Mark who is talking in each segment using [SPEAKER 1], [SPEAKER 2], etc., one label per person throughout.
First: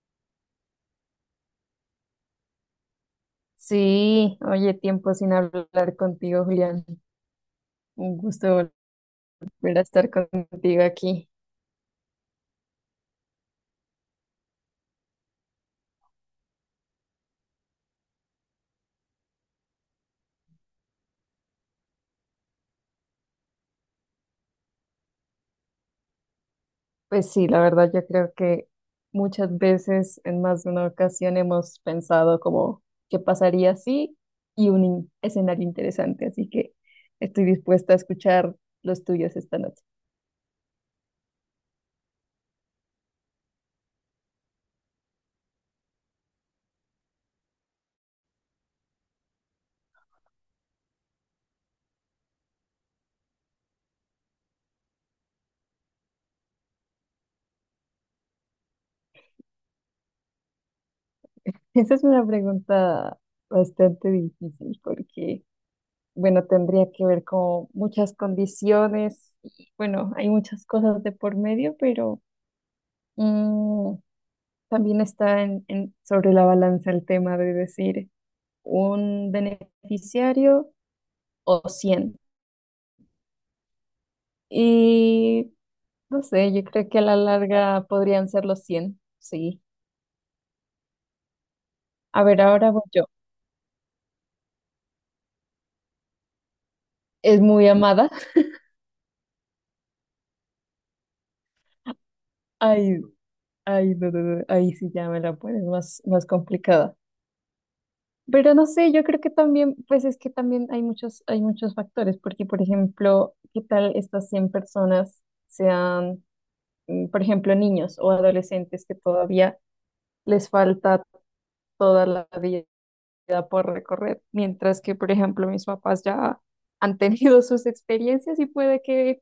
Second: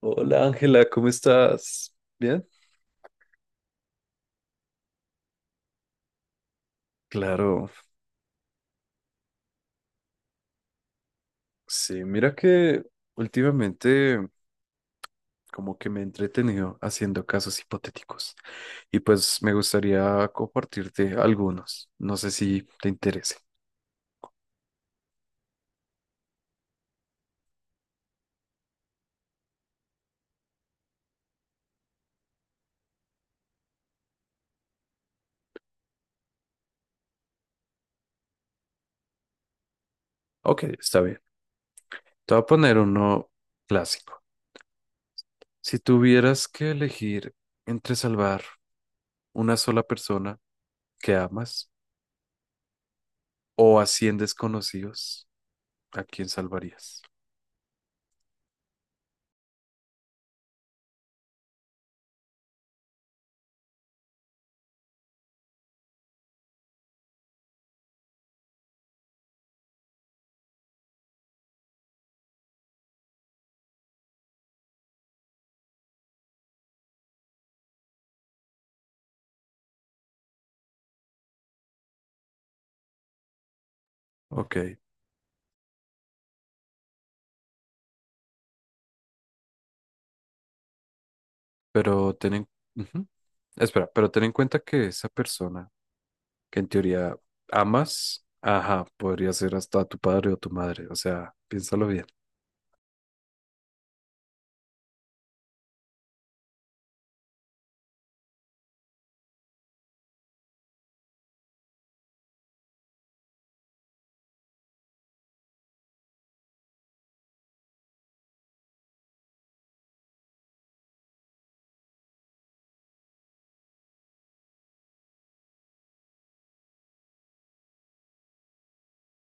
[SPEAKER 1] Hola Ángela, ¿cómo estás? ¿Bien?
[SPEAKER 2] Sí, oye, tiempo sin hablar contigo, Julián.
[SPEAKER 1] Claro,
[SPEAKER 2] Un gusto volver a estar contigo aquí.
[SPEAKER 1] sí, mira que últimamente como que me he entretenido haciendo casos hipotéticos y pues me gustaría compartirte algunos, no sé si te interese.
[SPEAKER 2] Pues sí, la verdad, yo creo que muchas veces, en más de una ocasión, hemos pensado como qué pasaría si y un escenario interesante. Así que estoy dispuesta a escuchar los tuyos esta noche.
[SPEAKER 1] Ok, está bien. Te voy a poner uno clásico. Si tuvieras que elegir entre salvar una sola persona que amas o a 100 desconocidos, ¿a quién salvarías?
[SPEAKER 2] Esa es una pregunta bastante difícil porque, bueno, tendría que ver con muchas condiciones y, bueno, hay muchas cosas de por medio, pero... Mm, también está sobre la balanza el tema de decir un beneficiario o 100.
[SPEAKER 1] Ok,
[SPEAKER 2] Y no sé, yo creo que a la larga podrían ser los 100, sí.
[SPEAKER 1] pero
[SPEAKER 2] A
[SPEAKER 1] ten
[SPEAKER 2] ver,
[SPEAKER 1] en...
[SPEAKER 2] ahora voy yo.
[SPEAKER 1] ujú. Espera, pero ten en cuenta que esa persona que en teoría
[SPEAKER 2] Es muy amada.
[SPEAKER 1] amas, ajá, podría ser hasta tu padre o tu madre, o sea, piénsalo bien,
[SPEAKER 2] Ay, ay, no, no, no, ahí sí ya me la pones más complicada. Pero no sé, yo creo que también, pues es que también hay muchos factores, porque por ejemplo, ¿qué tal estas 100 personas sean, por ejemplo, niños o adolescentes que todavía les falta toda la vida por recorrer, mientras que, por ejemplo, mis papás ya han tenido sus experiencias y puede que,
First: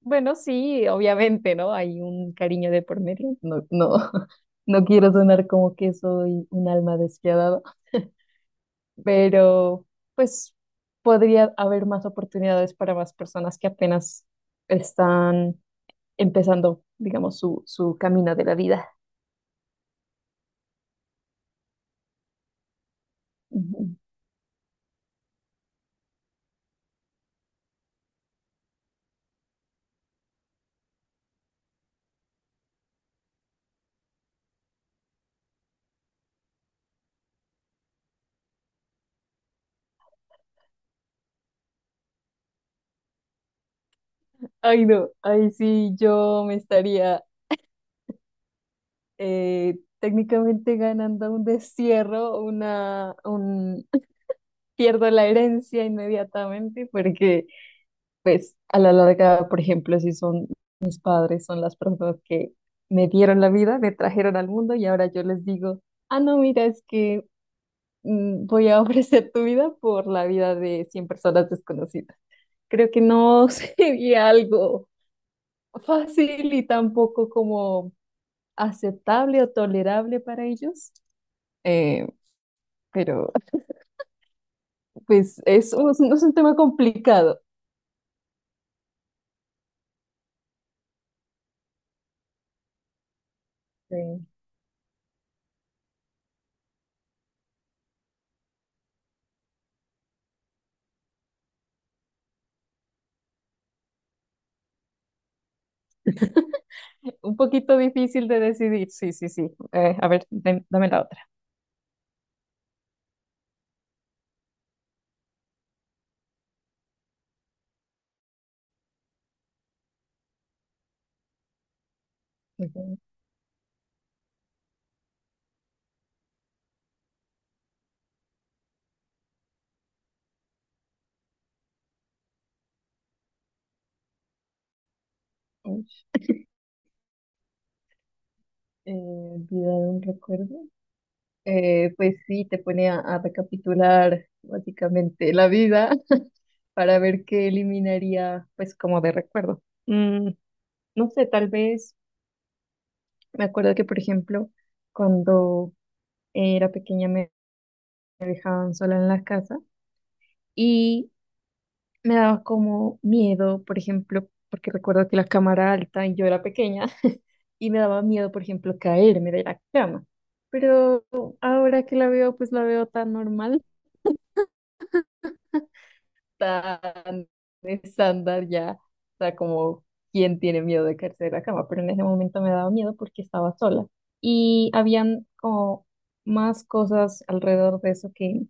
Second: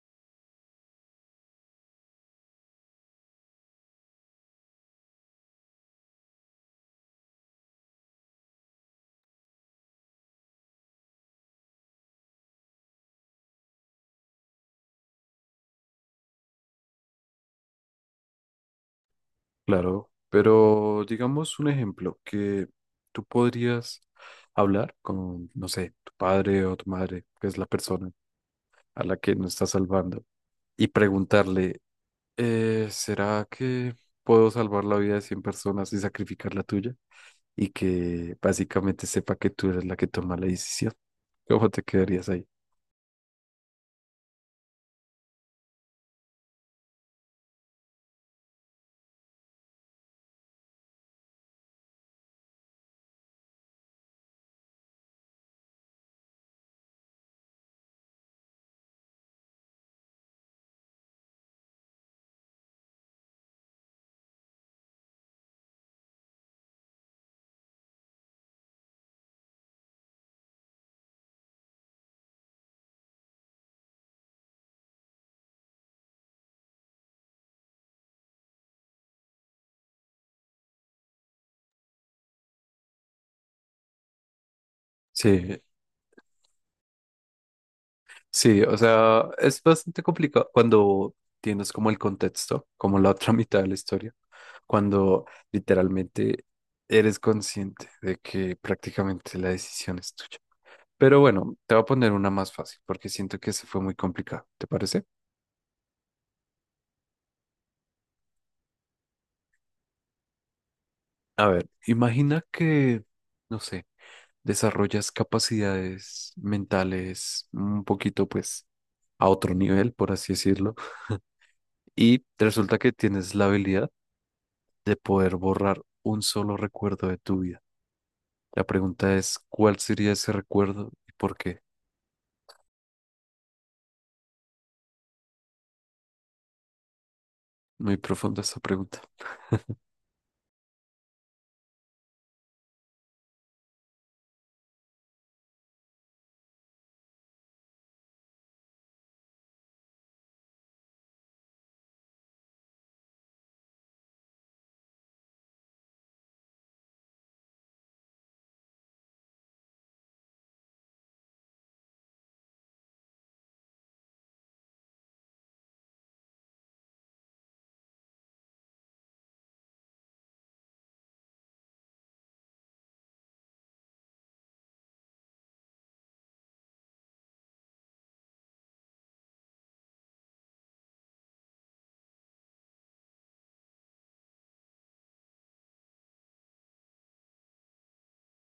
[SPEAKER 2] bueno, sí, obviamente, ¿no? Hay un cariño de por medio, no, no, no quiero sonar como que soy un alma despiadada, pero pues podría haber más oportunidades para más personas que apenas están empezando, digamos, su camino de la vida.
[SPEAKER 1] claro, pero digamos un ejemplo que tú podrías hablar con, no sé, tu padre o tu madre, que es la persona a la que no estás salvando, y preguntarle, ¿será que puedo salvar la vida de 100 personas y sacrificar la tuya? Y que básicamente sepa que tú eres la que toma la decisión. ¿Cómo te quedarías ahí?
[SPEAKER 2] Ay, no, ahí sí yo me estaría, técnicamente ganando un destierro, pierdo la herencia inmediatamente porque, pues, a la larga, por ejemplo, si son mis padres, son las personas que me dieron la vida, me trajeron al mundo y ahora yo les digo, ah, no, mira, es que voy a ofrecer tu vida por la vida de 100 personas desconocidas. Creo que no sería algo fácil y tampoco como aceptable o tolerable para ellos. Eh, pero pues
[SPEAKER 1] Sí,
[SPEAKER 2] es un tema complicado.
[SPEAKER 1] sí, o sea, es bastante complicado cuando tienes como el contexto, como la otra mitad de la
[SPEAKER 2] Sí.
[SPEAKER 1] historia, cuando literalmente eres consciente de que prácticamente la decisión es tuya. Pero bueno, te voy a poner una más fácil porque siento que se fue muy complicado, ¿te parece?
[SPEAKER 2] Un poquito difícil de decidir. Sí, sí, sí. A ver, dame la otra.
[SPEAKER 1] A ver, imagina que, no sé, desarrollas capacidades mentales un poquito pues a otro nivel, por así decirlo, y resulta que
[SPEAKER 2] Ujú.
[SPEAKER 1] tienes la habilidad de poder borrar un solo recuerdo de tu vida. La pregunta es, ¿cuál sería ese recuerdo y por qué?
[SPEAKER 2] Uy,
[SPEAKER 1] Muy profunda esta pregunta.
[SPEAKER 2] olvidado un recuerdo. Pues sí, te pone a recapitular básicamente la vida para ver qué eliminaría, pues como de recuerdo. Mm, no sé, tal vez me acuerdo que, por ejemplo, cuando era pequeña me dejaban sola en la casa y me daba como miedo, por ejemplo, porque recuerdo que la cama era alta y yo era pequeña y me daba miedo, por ejemplo, caerme de la cama. Pero ahora que la veo, pues la veo tan normal, tan estándar ya, o sea, como quién tiene miedo de caerse de la cama, pero en ese momento me daba miedo porque estaba sola y habían como más cosas alrededor de eso que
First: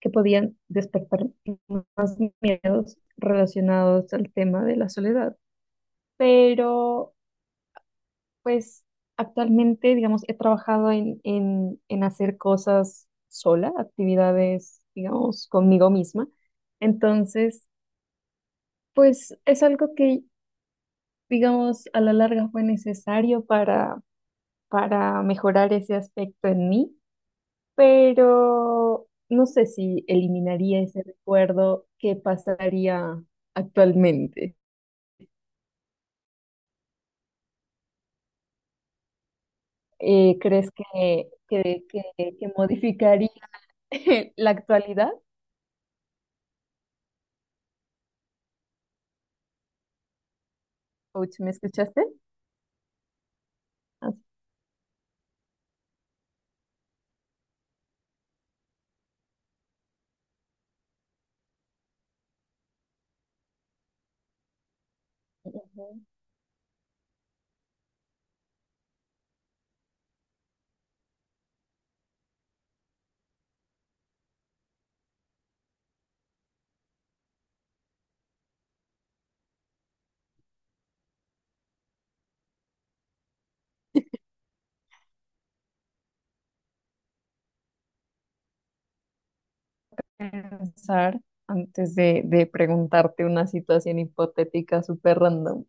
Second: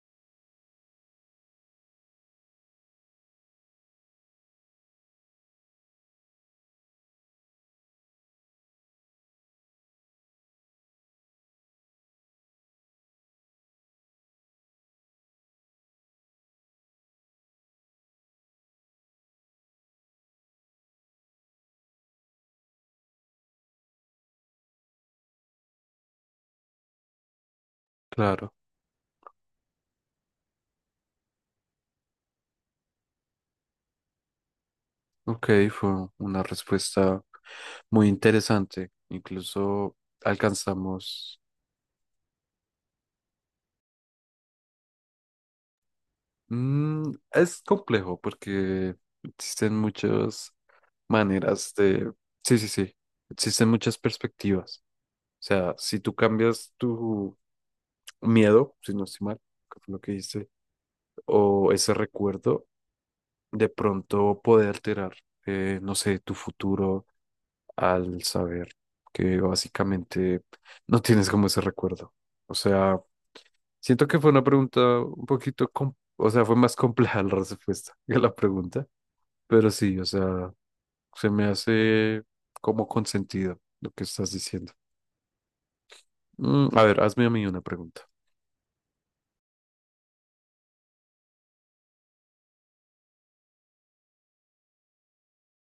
[SPEAKER 2] que podían despertar más miedos relacionados al tema de la soledad. Pero pues actualmente, digamos, he trabajado en hacer cosas sola, actividades, digamos, conmigo misma. Entonces, pues es algo que, digamos, a la larga fue necesario para mejorar ese aspecto en mí,
[SPEAKER 1] Claro,
[SPEAKER 2] pero no sé si eliminaría ese recuerdo. ¿Qué pasaría actualmente?
[SPEAKER 1] ok, fue una respuesta muy interesante. Incluso
[SPEAKER 2] ¿Crees que,
[SPEAKER 1] alcanzamos...
[SPEAKER 2] que modificaría la actualidad?
[SPEAKER 1] Mm, es complejo porque existen muchas
[SPEAKER 2] Coach, ¿me
[SPEAKER 1] maneras
[SPEAKER 2] escuchaste?
[SPEAKER 1] de... Sí, sí, sí. Existen muchas
[SPEAKER 2] Así,
[SPEAKER 1] perspectivas. O sea, si tú cambias tu miedo, si no estoy mal, que fue lo que hice, o ese recuerdo de pronto puede alterar,
[SPEAKER 2] ujú.
[SPEAKER 1] no sé, tu futuro al saber que básicamente no tienes como ese recuerdo. O sea, siento que fue una pregunta un poquito, o sea, fue más compleja la respuesta que la pregunta, pero sí, o sea, se me hace como consentido lo que estás diciendo. Mm, a ver, hazme a mí una pregunta.
[SPEAKER 2] Pensar antes de preguntarte una situación hipotética súper random.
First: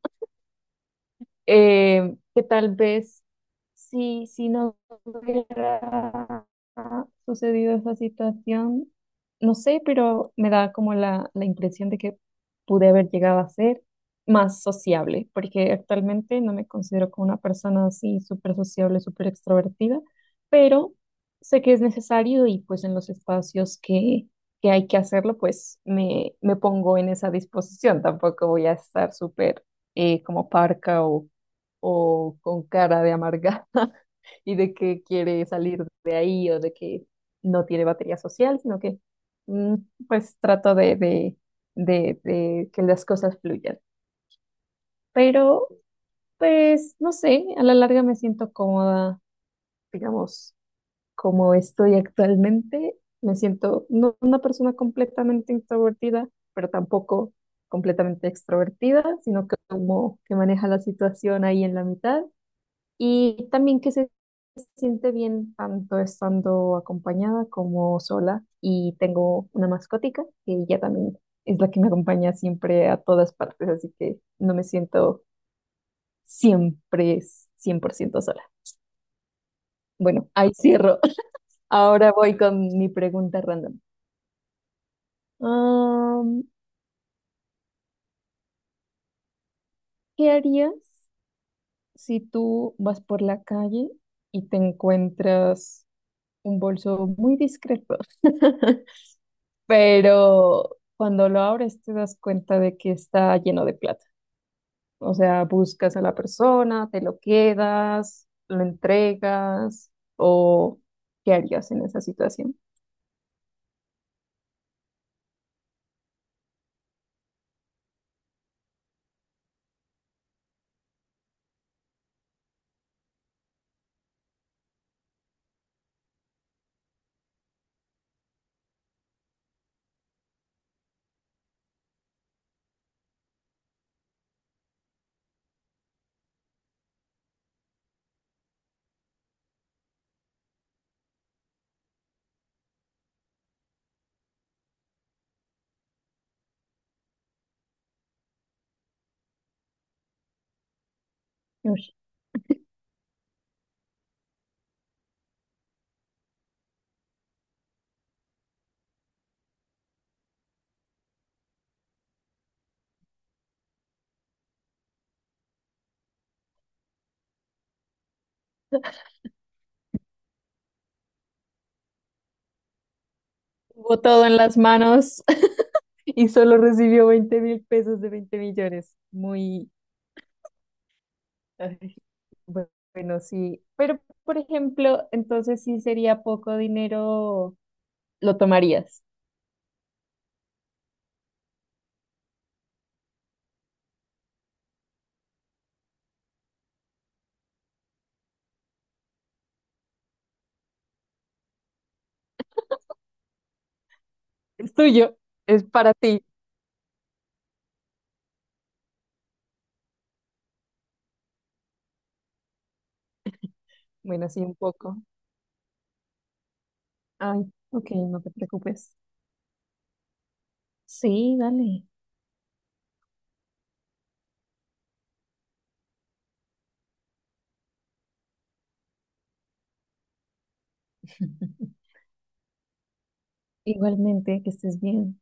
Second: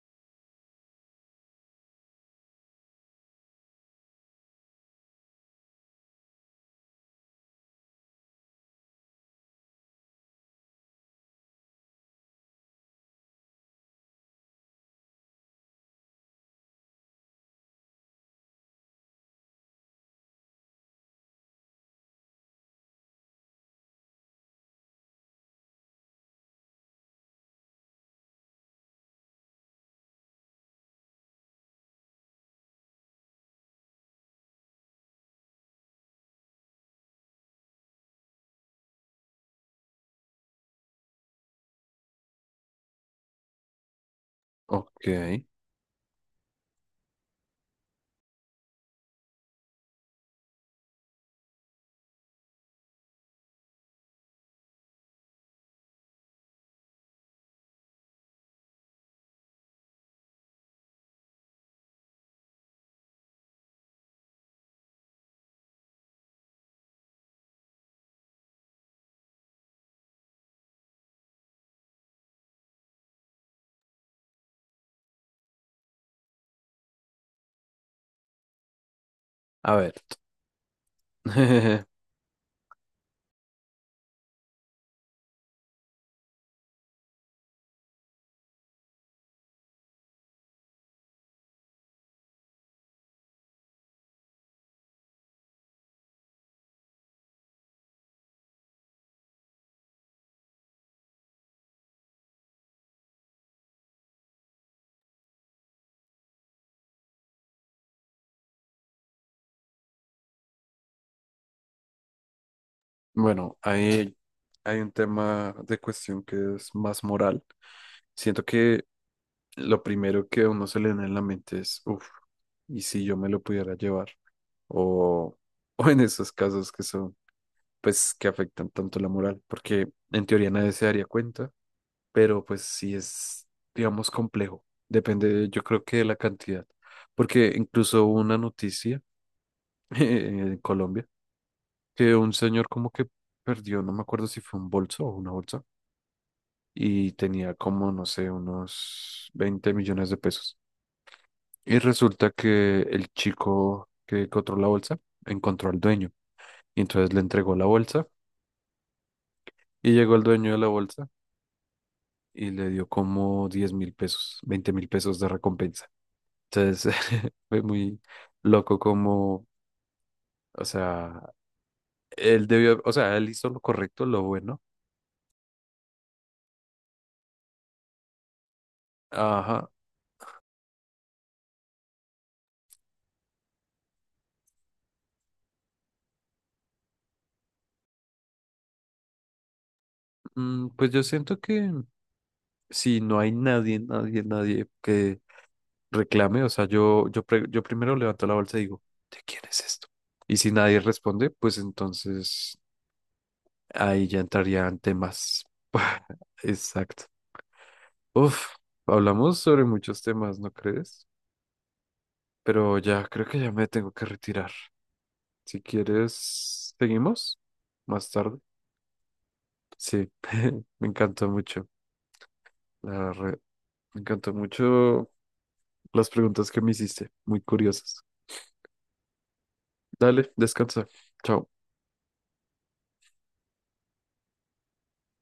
[SPEAKER 2] Que tal vez si no hubiera sucedido esa situación, no sé, pero me da como la impresión de que pude haber llegado a ser más sociable, porque actualmente no me considero como una persona así súper sociable, súper extrovertida, pero sé que es necesario y pues en los espacios que hay que hacerlo, pues me pongo en esa disposición. Tampoco voy a estar súper como parca o con cara de amargada y de que quiere salir de ahí o de que no tiene batería social, sino que mm, pues trato de que las cosas fluyan.
[SPEAKER 1] Ok,
[SPEAKER 2] Pero pues no sé, a la larga me siento cómoda, digamos, como estoy actualmente, me siento no una persona completamente introvertida, pero tampoco completamente extrovertida, sino que como que maneja la situación ahí en la mitad. Y también que se siente bien tanto estando acompañada como sola y tengo una mascotica que ella también es la que me acompaña siempre a todas partes, así que no me siento siempre 100% sola.
[SPEAKER 1] a ver.
[SPEAKER 2] Bueno, ahí cierro. Ahora voy con mi pregunta random. Am, ¿Qué harías si tú vas por la calle y te encuentras un bolso muy discreto? Pero cuando lo abres te das cuenta de que está lleno de plata. O sea, ¿buscas a la persona, te lo quedas, lo entregas, o qué harías en esa situación?
[SPEAKER 1] Bueno, hay un tema de cuestión que es más moral. Siento que lo primero que a uno se le viene en la mente es, uff, ¿y si yo me lo pudiera llevar? O, o en esos casos que son, pues, que afectan tanto la moral, porque en teoría nadie se daría cuenta, pero pues sí es, digamos, complejo. Depende, yo creo que de la cantidad, porque incluso hubo una noticia en Colombia que un señor como que perdió, no me acuerdo si fue un bolso o una bolsa y tenía como, no sé, unos 20 millones de pesos. Y
[SPEAKER 2] Uy,
[SPEAKER 1] resulta que el chico que encontró la bolsa encontró al dueño y entonces le entregó la bolsa y llegó el dueño de la bolsa y le dio como 10.000 pesos, 20.000 pesos de recompensa. Entonces fue muy loco como, o sea, él debió, o sea, él hizo lo
[SPEAKER 2] tuvo
[SPEAKER 1] correcto, lo
[SPEAKER 2] todo en las
[SPEAKER 1] bueno.
[SPEAKER 2] manos y solo recibió 20.000 pesos de 20 millones.
[SPEAKER 1] Ajá,
[SPEAKER 2] Muy, ay, bu- bueno, sí. Pero, por ejemplo, entonces sí sería poco dinero, lo tomarías.
[SPEAKER 1] mm, pues yo siento que si no hay nadie, nadie, nadie que reclame, o sea, yo primero levanto la bolsa y digo, ¿de quién es esto? Y si nadie responde, pues entonces ahí ya
[SPEAKER 2] Es
[SPEAKER 1] entrarían
[SPEAKER 2] tuyo,
[SPEAKER 1] temas.
[SPEAKER 2] es para ti.
[SPEAKER 1] Exacto. Uf, hablamos sobre muchos temas, ¿no crees? Pero ya creo que ya me tengo que
[SPEAKER 2] Bueno, sí,
[SPEAKER 1] retirar.
[SPEAKER 2] un poco.
[SPEAKER 1] Si quieres, seguimos
[SPEAKER 2] Ay, ok,
[SPEAKER 1] más
[SPEAKER 2] no te
[SPEAKER 1] tarde.
[SPEAKER 2] preocupes.
[SPEAKER 1] Sí, me encantó
[SPEAKER 2] Sí,
[SPEAKER 1] mucho.
[SPEAKER 2] dale.
[SPEAKER 1] la re- Me encantó mucho las preguntas que me hiciste, muy curiosas. Dale, descansa. Chao.
[SPEAKER 2] Igualmente, que estés bien.